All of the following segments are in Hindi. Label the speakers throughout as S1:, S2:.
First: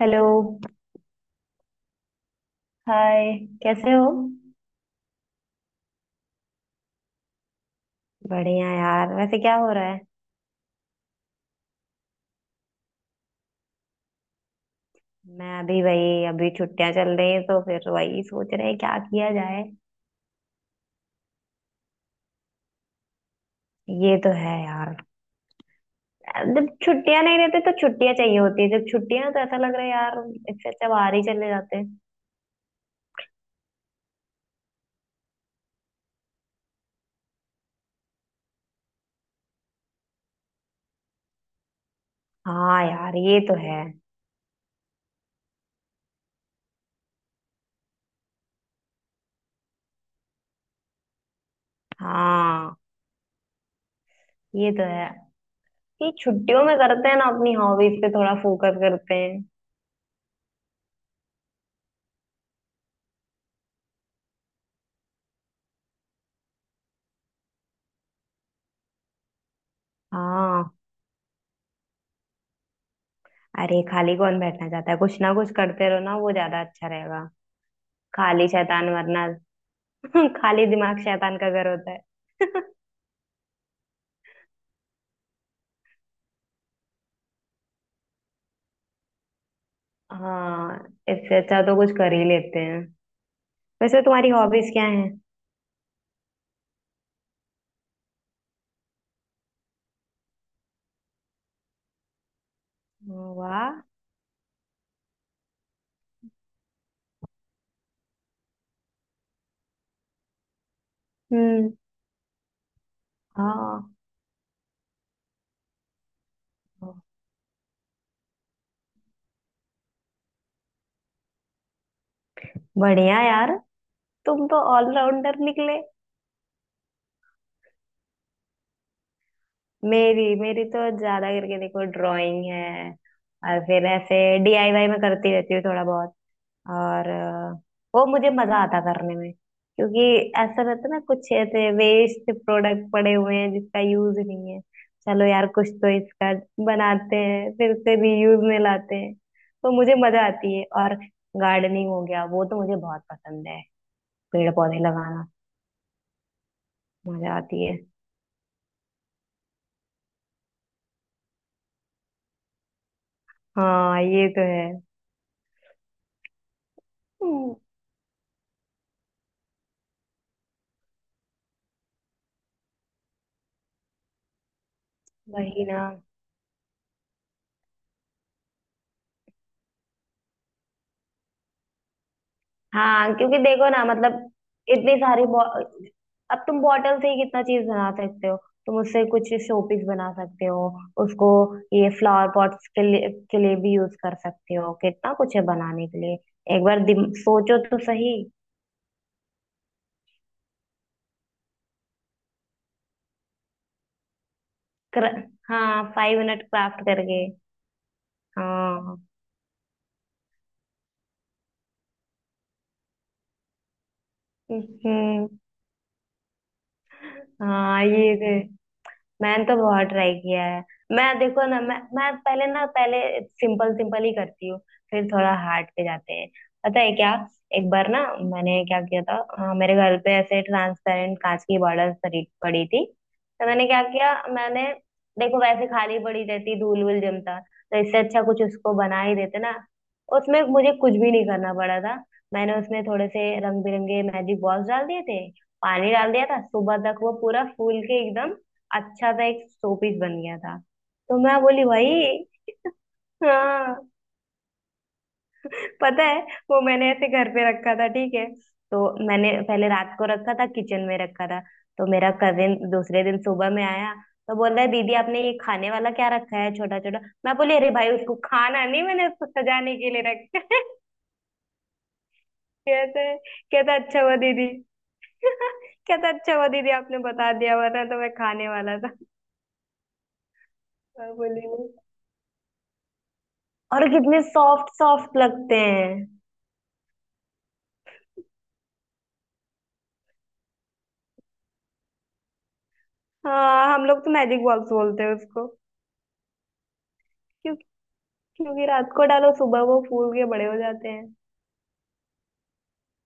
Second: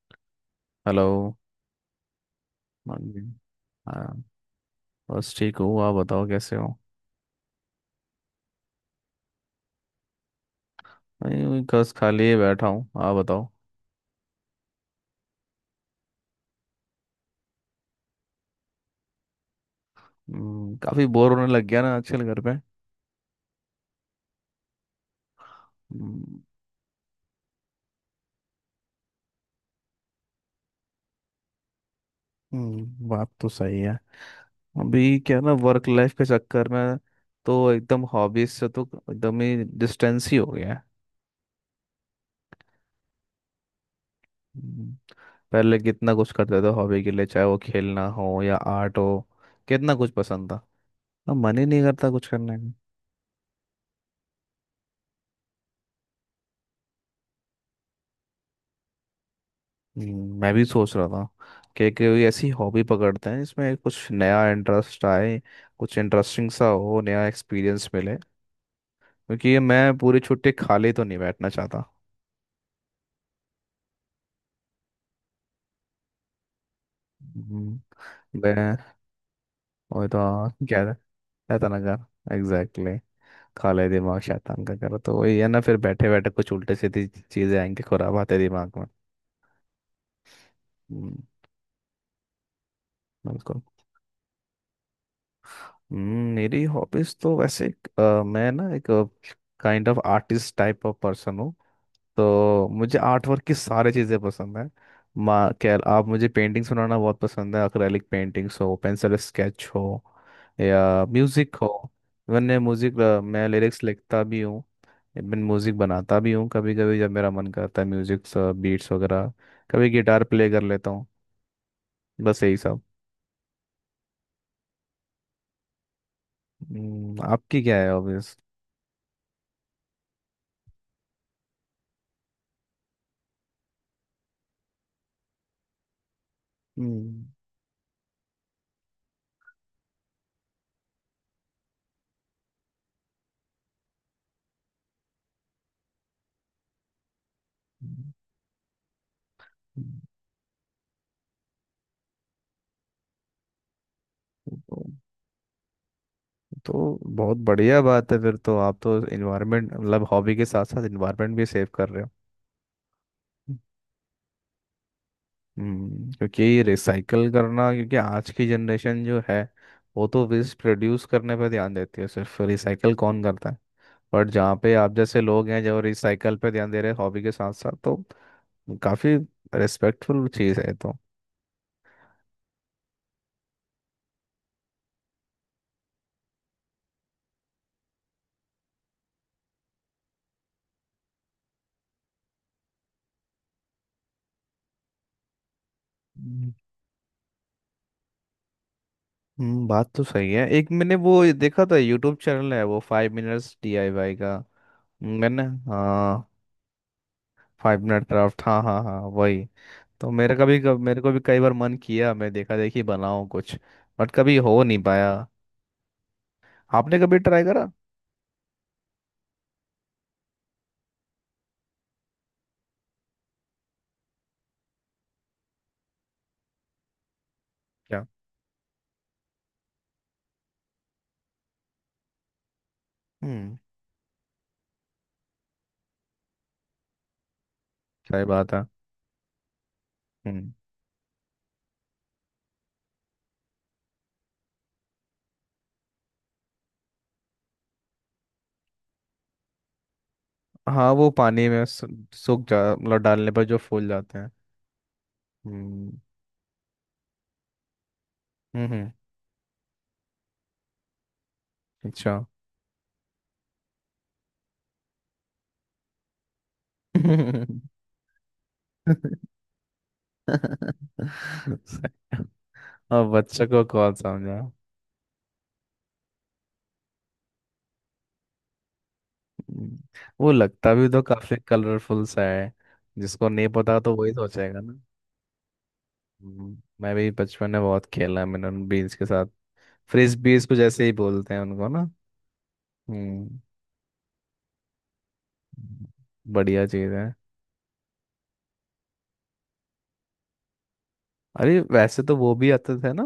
S1: हेलो।
S2: हेलो। हाँ जी।
S1: हाय, कैसे हो?
S2: हाँ, बस ठीक हूँ। आप बताओ कैसे हो?
S1: बढ़िया यार। वैसे क्या हो रहा है?
S2: नहीं वही बस खाली ही बैठा हूँ। आप बताओ।
S1: मैं अभी वही, अभी छुट्टियां चल रही हैं तो फिर वही सोच रहे हैं क्या किया जाए।
S2: काफी बोर होने लग गया ना आजकल घर पे।
S1: ये तो है यार।
S2: हम्म।
S1: जब छुट्टियां नहीं रहती तो छुट्टियां चाहिए होती है, जब छुट्टियां हैं तो ऐसा लग रहा है यार, इससे अच्छा बाहर ही चले जाते हैं।
S2: बात तो सही है। अभी क्या है ना, वर्क लाइफ के चक्कर में तो एकदम हॉबीज से तो एकदम ही डिस्टेंस ही हो गया है।
S1: हाँ यार, ये तो है।
S2: हम्म, पहले कितना कुछ करते थे हॉबी के लिए, चाहे वो खेलना हो या आर्ट हो। कितना कुछ पसंद था। अब मन ही नहीं करता कुछ करने का।
S1: हाँ, ये तो है। ये छुट्टियों में करते हैं ना अपनी हॉबीज पे थोड़ा फोकस करते हैं।
S2: मैं भी सोच रहा था कि कोई ऐसी हॉबी पकड़ते हैं जिसमें कुछ नया इंटरेस्ट आए। कुछ इंटरेस्टिंग सा हो, नया एक्सपीरियंस मिले। क्योंकि ये मैं पूरी छुट्टी
S1: हाँ,
S2: खाली तो नहीं बैठना चाहता।
S1: अरे खाली कौन बैठना चाहता है, कुछ ना कुछ करते रहो ना, वो ज्यादा अच्छा रहेगा।
S2: हम्म,
S1: खाली
S2: मैं
S1: शैतान वरना।
S2: वही तो। हाँ,
S1: खाली
S2: क्या
S1: दिमाग शैतान का घर
S2: शैतान
S1: होता
S2: का,
S1: है।
S2: एग्जैक्टली। खाली दिमाग शैतान का करो तो वही है ना, फिर बैठे बैठे कुछ उल्टे सीधी चीजें आएंगी, खुराब आते दिमाग में।
S1: हाँ,
S2: हम्म।
S1: इससे अच्छा तो कुछ कर ही लेते हैं।
S2: बिल्कुल।
S1: वैसे तुम्हारी हॉबीज क्या हैं?
S2: मेरी हॉबीज तो वैसे मैं ना एक kind of artist type of person हूँ। तो मुझे आर्ट वर्क की
S1: वाह।
S2: सारी चीज़ें पसंद है। माँ खैर आप, मुझे पेंटिंग्स बनाना बहुत पसंद है। अक्रैलिक पेंटिंग्स हो, पेंसिल स्केच हो, या म्यूज़िक हो।
S1: हम्म।
S2: मैंने म्यूज़िक मैं लिरिक्स
S1: हाँ।
S2: लिखता भी हूँ। इवन म्यूज़िक बनाता भी हूँ कभी कभी जब मेरा मन करता है, म्यूज़िक बीट्स वगैरह। कभी गिटार प्ले कर लेता हूँ, बस यही सब।
S1: बढ़िया यार, तुम तो ऑलराउंडर निकले।
S2: आपकी क्या है हॉबीज?
S1: मेरी मेरी तो ज्यादा करके देखो ड्राइंग है, और फिर ऐसे डीआईवाई में करती रहती हूँ थोड़ा बहुत। और
S2: हम्म,
S1: वो मुझे मजा आता करने में, क्योंकि ऐसा रहता है ना कुछ ऐसे वेस्ट प्रोडक्ट पड़े हुए हैं जिसका यूज नहीं है। चलो यार कुछ तो इसका बनाते हैं, फिर उसे रीयूज में लाते हैं। तो मुझे मजा आती है। और गार्डनिंग हो गया, वो तो मुझे बहुत पसंद है, पेड़ पौधे
S2: तो
S1: लगाना।
S2: तो
S1: मजा
S2: बहुत
S1: आती है।
S2: बढ़िया बात है, फिर तो आप तो इन्वायरमेंट, मतलब हॉबी के साथ साथ इन्वायरमेंट भी सेव कर रहे हो।
S1: हाँ ये तो है।
S2: क्योंकि रिसाइकल
S1: हम्म,
S2: करना, क्योंकि आज की जनरेशन जो है वो तो वेस्ट प्रोड्यूस करने पे ध्यान देती है, सिर्फ रिसाइकल कौन करता है? बट जहाँ पे आप जैसे लोग हैं
S1: वही ना।
S2: जो रिसाइकल पे ध्यान दे रहे हैं हॉबी के साथ साथ, तो काफी रिस्पेक्टफुल चीज़ है ये तो।
S1: हाँ, क्योंकि देखो ना मतलब इतनी सारी अब तुम बॉटल से ही कितना चीज बना सकते हो। तुम उससे कुछ शोपीस बना सकते हो उसको, ये फ्लावर पॉट्स के लिए भी यूज कर सकते हो। कितना कुछ है बनाने के लिए।
S2: हम्म।
S1: एक बार सोचो तो सही।
S2: बात तो सही है, एक मैंने वो देखा था, यूट्यूब चैनल है वो 5 मिनट्स डीआईवाई का।
S1: कर,
S2: मैंने
S1: हाँ, फाइव
S2: हाँ।
S1: मिनट क्राफ्ट करके।
S2: 5 मिनट क्राफ्ट, हाँ हाँ
S1: हाँ।
S2: हाँ, वही। तो मेरे को भी कई बार मन किया, मैं देखा देखी बनाऊं कुछ, बट कभी हो
S1: हम्म।
S2: नहीं पाया।
S1: हम्म,
S2: आपने कभी ट्राई करा
S1: हाँ ये है। मैंने तो बहुत ट्राई किया है। मैं देखो ना, मैं पहले ना, पहले सिंपल सिंपल ही करती हूँ, फिर थोड़ा हार्ड पे जाते हैं। पता है क्या, एक बार ना,
S2: क्या?
S1: मैंने क्या किया था? मेरे घर पे ऐसे ट्रांसपेरेंट कांच की बॉर्डर पड़ी पड़ी थी। तो
S2: हम्म
S1: मैंने क्या किया, मैंने, देखो वैसे खाली पड़ी रहती, धूल वूल जमता, तो इससे अच्छा
S2: सही
S1: कुछ
S2: बात है।
S1: उसको बना ही देते ना। उसमें
S2: हम्म,
S1: मुझे कुछ भी नहीं करना पड़ा था। मैंने उसमें थोड़े से रंग बिरंगे मैजिक बॉल्स डाल दिए थे, पानी डाल दिया था, सुबह तक वो पूरा फूल के एकदम अच्छा सा एक शो पीस बन गया था।
S2: हाँ, वो
S1: तो मैं
S2: पानी में
S1: बोली भाई,
S2: सूख जा, मतलब डालने पर जो
S1: हाँ
S2: फूल जाते हैं। हम्म,
S1: पता है, वो मैंने ऐसे घर पे रखा था ठीक है?
S2: हम्म,
S1: तो मैंने पहले रात को रखा था, किचन में रखा था, तो मेरा
S2: अच्छा।
S1: कजिन दूसरे दिन सुबह में आया, तो बोल रहा है दीदी आपने ये खाने वाला क्या रखा है छोटा छोटा। मैं बोली अरे भाई उसको खाना नहीं, मैंने उसको सजाने के लिए रखा है।
S2: सही। अब
S1: कहते,
S2: बच्चों को
S1: कहता
S2: कौन
S1: अच्छा हुआ
S2: समझा।
S1: दीदी। कहता अच्छा हुआ दीदी आपने बता दिया, वरना तो मैं खाने वाला था।
S2: हम्म, वो लगता भी तो
S1: मैं
S2: काफी
S1: बोली,
S2: कलरफुल सा है। जिसको नहीं पता
S1: और
S2: तो वही
S1: कितने
S2: सोचेगा
S1: सॉफ्ट
S2: ना।
S1: सॉफ्ट लगते हैं।
S2: मैं भी बचपन में बहुत खेला मैंने बीन्स के साथ। फ्रिस्बीज कुछ ऐसे ही बोलते हैं उनको ना? हम्म
S1: हाँ, हम लोग तो मैजिक बॉक्स बोलते हैं उसको,
S2: बढ़िया चीज है।
S1: क्योंकि, क्योंकि रात को डालो सुबह वो फूल के बड़े हो जाते हैं।
S2: अरे वैसे तो वो भी आते थे ना,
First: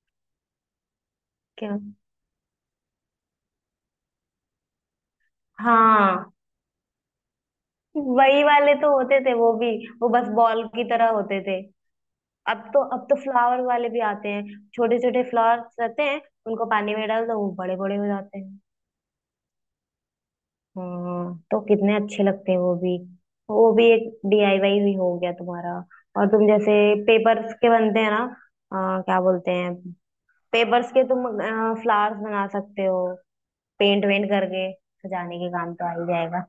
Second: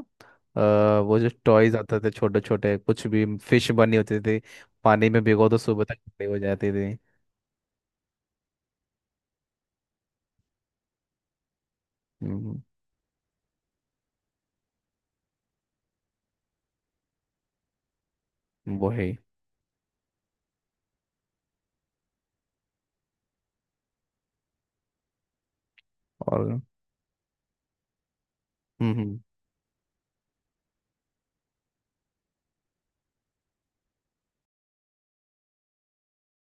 S2: वो जो टॉयज
S1: क्या?
S2: आते थे छोटे छोटे, कुछ भी फिश बनी होती थी, पानी में भिगो तो सुबह तक खड़ी
S1: हाँ
S2: हो जाती थी।
S1: वही वाले तो होते थे वो भी, वो बस बॉल की तरह होते थे।
S2: हम्म,
S1: अब तो, अब तो फ्लावर वाले भी आते हैं, छोटे छोटे फ्लावर्स रहते हैं, उनको पानी में डाल दो वो बड़े बड़े हो जाते हैं।
S2: वो है।
S1: हाँ, तो कितने अच्छे लगते हैं वो भी। वो भी एक डीआईवाई भी हो गया तुम्हारा। और तुम
S2: और
S1: जैसे पेपर्स के बनते हैं ना,
S2: हम्म,
S1: क्या बोलते हैं, पेपर्स के तुम फ्लावर्स बना सकते हो, पेंट वेंट करके सजाने के काम तो आ ही जाएगा।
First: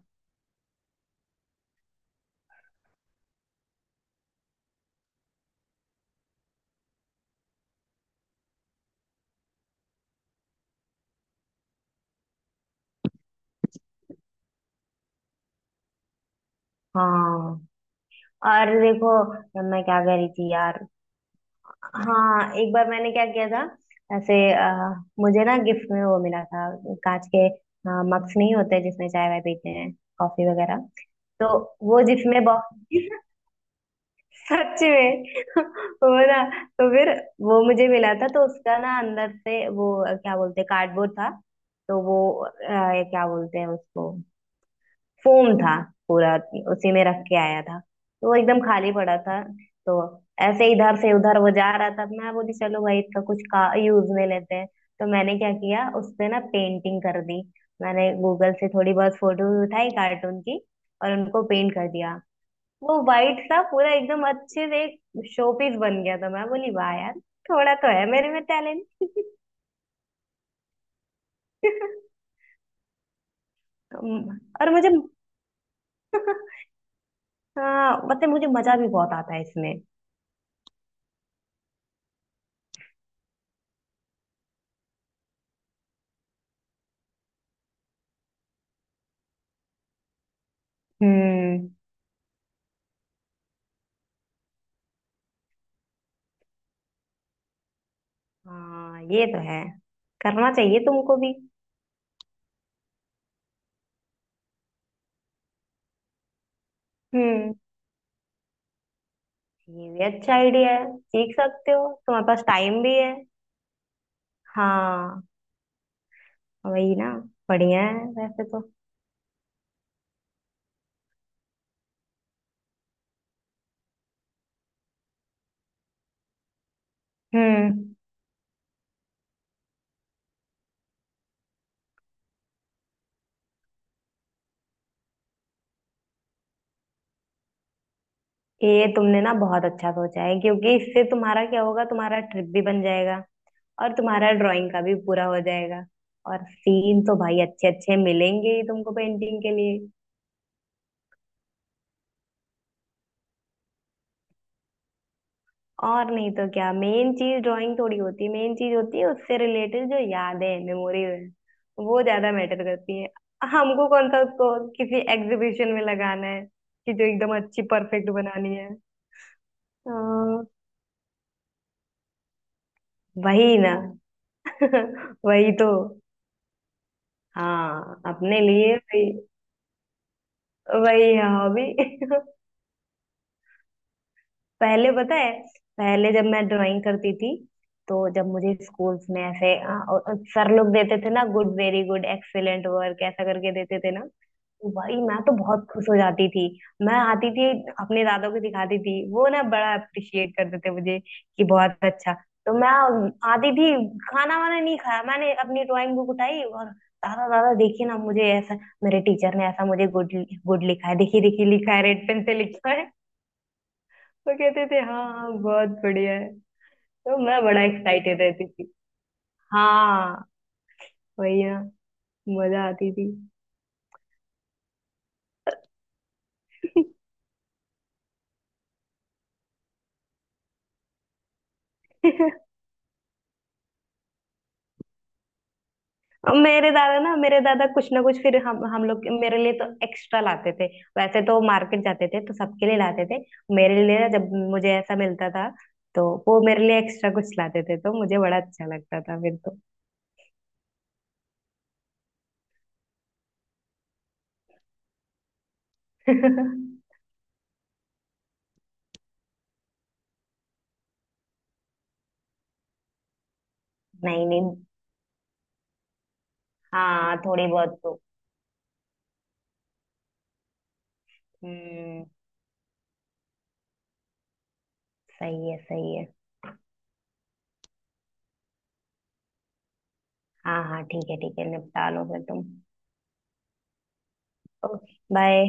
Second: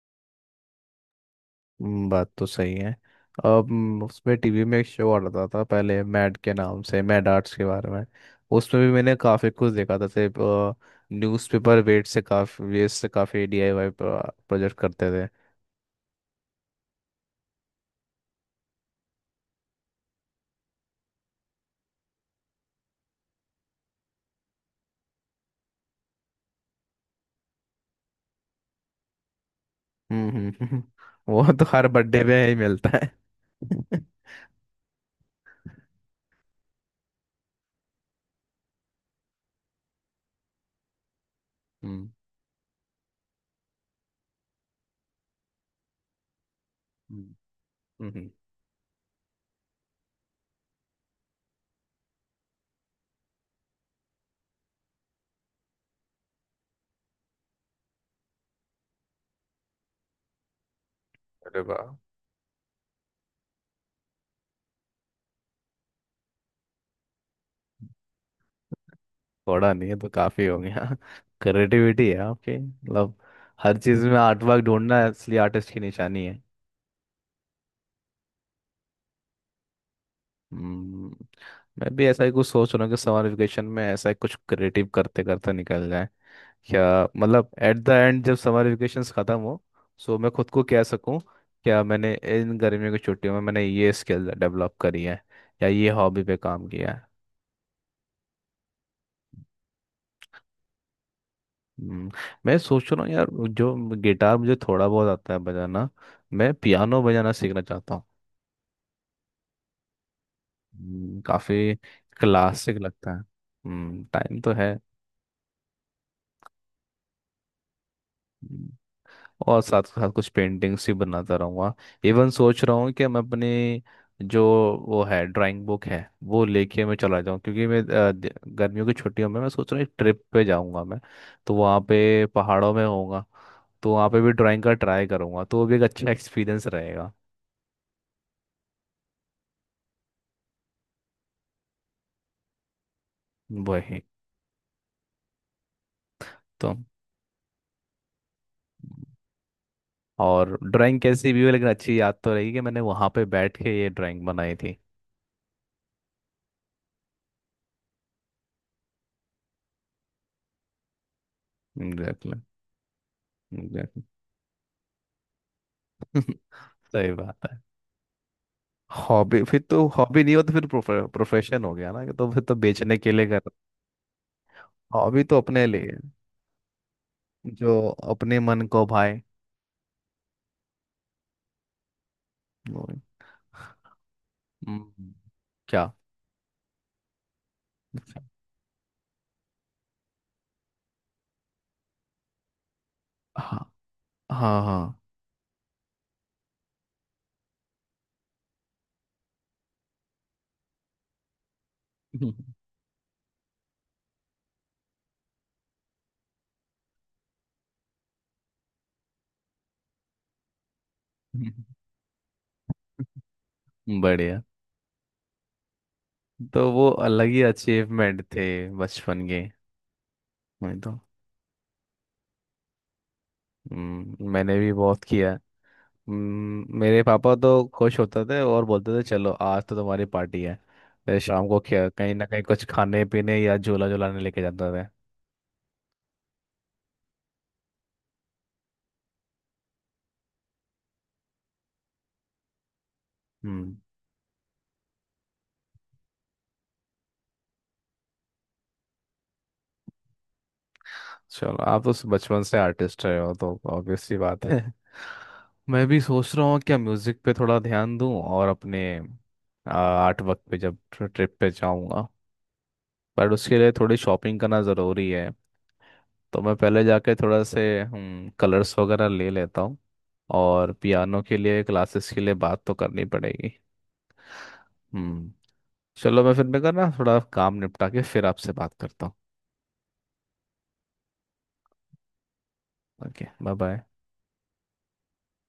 S2: बात तो सही है। अब उसमें टीवी में एक शो आ रहा था पहले मैड के नाम से, मैड आर्ट्स के बारे में। उसमें भी मैंने काफ़ी कुछ देखा था, जैसे न्यूज़पेपर वेट से काफ़ी वेस्ट से काफ़ी डीआईवाई प्रोजेक्ट करते थे।
S1: हाँ, और देखो मैं क्या कह रही थी यार, हाँ, एक बार मैंने क्या किया था, ऐसे मुझे ना गिफ्ट में वो मिला था, कांच के मग्स नहीं होते जिसमें चाय वाय पीते हैं,
S2: हम्म,
S1: कॉफी वगैरह। तो
S2: वो तो हर
S1: वो
S2: बर्थडे
S1: जिसमें
S2: में ही मिलता है।
S1: बॉक्स सच में। वो ना, तो फिर वो मुझे मिला था तो उसका ना अंदर से वो क्या बोलते हैं कार्डबोर्ड था। तो
S2: हम्म,
S1: वो ये क्या बोलते हैं उसको, फोम था पूरा, उसी में रख
S2: हम्म,
S1: के आया था तो
S2: हम्म,
S1: वो एकदम खाली पड़ा था। तो ऐसे इधर से उधर वो जा रहा था, मैं बोली चलो भाई इसका कुछ का यूज में लेते हैं। तो मैंने क्या किया, उस पे ना पेंटिंग कर दी। मैंने गूगल से थोड़ी बहुत फोटो उठाई कार्टून की, और उनको
S2: अरे
S1: पेंट कर
S2: वाह।
S1: दिया। वो वाइट सा पूरा एकदम अच्छे से एक शोपीस बन गया था। मैं बोली वाह यार, थोड़ा तो है मेरे में टैलेंट।
S2: थोड़ा नहीं है तो काफ़ी हो गया। क्रिएटिविटी है आपकी, मतलब। हर चीज़ में आर्ट वर्क
S1: और मुझे
S2: ढूंढना असली आर्टिस्ट की निशानी है।
S1: हाँ मतलब मुझे मजा भी बहुत आता है इसमें।
S2: हम्म, मैं भी ऐसा ही कुछ सोच रहा हूँ कि समर वेकेशन में ऐसा ही कुछ क्रिएटिव करते करते निकल जाए। क्या मतलब, एट द एंड जब समर वेकेशन खत्म हो, सो मैं खुद को कह सकूँ,
S1: हम्म।
S2: क्या मैंने इन गर्मियों की छुट्टियों में मैंने ये स्किल डेवलप करी है या ये हॉबी पे काम किया है।
S1: हाँ ये तो है, करना चाहिए तुमको भी।
S2: हम्म, मैं सोच रहा हूँ यार, जो गिटार मुझे थोड़ा बहुत आता है बजाना, मैं पियानो बजाना
S1: हम्म,
S2: सीखना चाहता हूँ।
S1: ये भी अच्छा आइडिया है, सीख सकते
S2: काफी
S1: हो, तुम्हारे पास
S2: क्लासिक
S1: टाइम भी
S2: लगता
S1: है।
S2: है। टाइम तो है।
S1: हाँ, वही ना, बढ़िया है वैसे तो।
S2: हम्म। और साथ साथ कुछ पेंटिंग्स भी बनाता रहूँगा। इवन सोच रहा हूँ कि मैं अपने जो वो है ड्राइंग बुक है, वो लेके मैं चला जाऊँ, क्योंकि मैं
S1: हम्म,
S2: गर्मियों की छुट्टियों में मैं सोच रहा हूँ ट्रिप पे जाऊँगा मैं। तो वहाँ पे पहाड़ों में होऊंगा, तो वहाँ पे भी ड्राइंग का ट्राई करूँगा, तो वो भी एक अच्छा एक्सपीरियंस रहेगा।
S1: ये तुमने ना बहुत अच्छा सोचा है, क्योंकि इससे तुम्हारा क्या होगा, तुम्हारा ट्रिप भी बन जाएगा और
S2: वही
S1: तुम्हारा ड्राइंग का भी पूरा हो जाएगा। और
S2: तो।
S1: सीन तो भाई अच्छे अच्छे मिलेंगे ही तुमको पेंटिंग के लिए।
S2: और ड्राइंग कैसी भी हो लेकिन अच्छी याद तो रहेगी कि मैंने वहाँ पे बैठ के ये ड्राइंग बनाई थी।
S1: और नहीं तो क्या, मेन चीज ड्राइंग थोड़ी होती है, मेन चीज होती है उससे रिलेटेड जो यादें मेमोरीज है, वो ज्यादा
S2: एग्जैक्टली।
S1: मैटर करती है। हमको
S2: एग्जैक्टली।
S1: कौन सा उसको किसी एग्जीबिशन में लगाना है कि जो
S2: सही
S1: एकदम
S2: बात है।
S1: अच्छी परफेक्ट बनानी है।
S2: हॉबी, फिर तो हॉबी नहीं हो
S1: हाँ,
S2: तो फिर प्रोफेशन हो गया ना, तो फिर तो बेचने के लिए कर।
S1: वही ना।
S2: हॉबी तो
S1: वही
S2: अपने
S1: तो।
S2: लिए है, जो
S1: हाँ,
S2: अपने
S1: अपने
S2: मन
S1: लिए
S2: को
S1: वही,
S2: भाए
S1: वही है हॉबी।
S2: है।
S1: पहले
S2: हम्म,
S1: पता है,
S2: क्या?
S1: पहले जब मैं ड्राइंग करती थी, तो जब मुझे स्कूल्स में ऐसे सर लोग देते थे ना, good, very good, excellent work ऐसा करके
S2: हाँ
S1: देते थे ना,
S2: हाँ
S1: तो भाई
S2: हाँ।
S1: मैं तो बहुत खुश हो जाती थी। मैं आती थी, अपने दादा को दिखाती थी, वो ना बड़ा अप्रिशिएट करते थे मुझे, कि बहुत अच्छा। तो मैं आती थी, खाना वाना नहीं खाया, मैंने अपनी ड्राइंग बुक उठाई और दादा दादा देखिए ना मुझे ऐसा, मेरे टीचर ने ऐसा मुझे गुड, गुड लिखा है, देखिए देखिए
S2: हम्म।
S1: लिखा है, रेड पेन से लिखा। तो
S2: बढ़िया।
S1: कहते थे हाँ हाँ बहुत बढ़िया है।
S2: तो वो
S1: तो
S2: अलग ही
S1: मैं बड़ा एक्साइटेड
S2: अचीवमेंट थे
S1: रहती थी।
S2: बचपन के।
S1: हाँ,
S2: मैं तो
S1: वही ना, मजा आती थी।
S2: मैंने भी बहुत किया है। मेरे पापा तो खुश होते थे और बोलते थे चलो आज तो तुम्हारी पार्टी है। फिर शाम को क्या कहीं ना कहीं कुछ खाने पीने या झूला झुलाने लेके जाते थे।
S1: और मेरे दादा ना, मेरे दादा कुछ ना कुछ, फिर हम लोग, मेरे लिए तो एक्स्ट्रा लाते थे। वैसे तो मार्केट जाते थे तो सबके लिए लाते थे,
S2: हम्म।
S1: मेरे लिए ना जब मुझे ऐसा मिलता था तो वो मेरे लिए एक्स्ट्रा कुछ लाते थे, तो मुझे बड़ा अच्छा लगता था फिर तो।
S2: चलो आप तो बचपन से आर्टिस्ट रहे हो तो ऑब्वियस सी बात है। मैं भी सोच रहा हूँ क्या म्यूजिक पे थोड़ा ध्यान दूं और अपने आर्ट वर्क पे जब ट्रिप पे जाऊंगा। पर उसके लिए थोड़ी
S1: नहीं
S2: शॉपिंग
S1: नहीं,
S2: करना ज़रूरी है, तो मैं पहले जाके
S1: हाँ
S2: थोड़ा
S1: थोड़ी
S2: से
S1: बहुत तो।
S2: कलर्स वगैरह ले लेता हूँ। और पियानो के लिए
S1: हम्म,
S2: क्लासेस के लिए बात तो करनी पड़ेगी। हम्म।
S1: सही है सही है।
S2: चलो मैं करना थोड़ा काम निपटा के फिर आपसे बात करता हूँ।
S1: हाँ हाँ ठीक है ठीक है, निपटा लो फिर तुम।
S2: Okay, bye bye.
S1: Okay bye.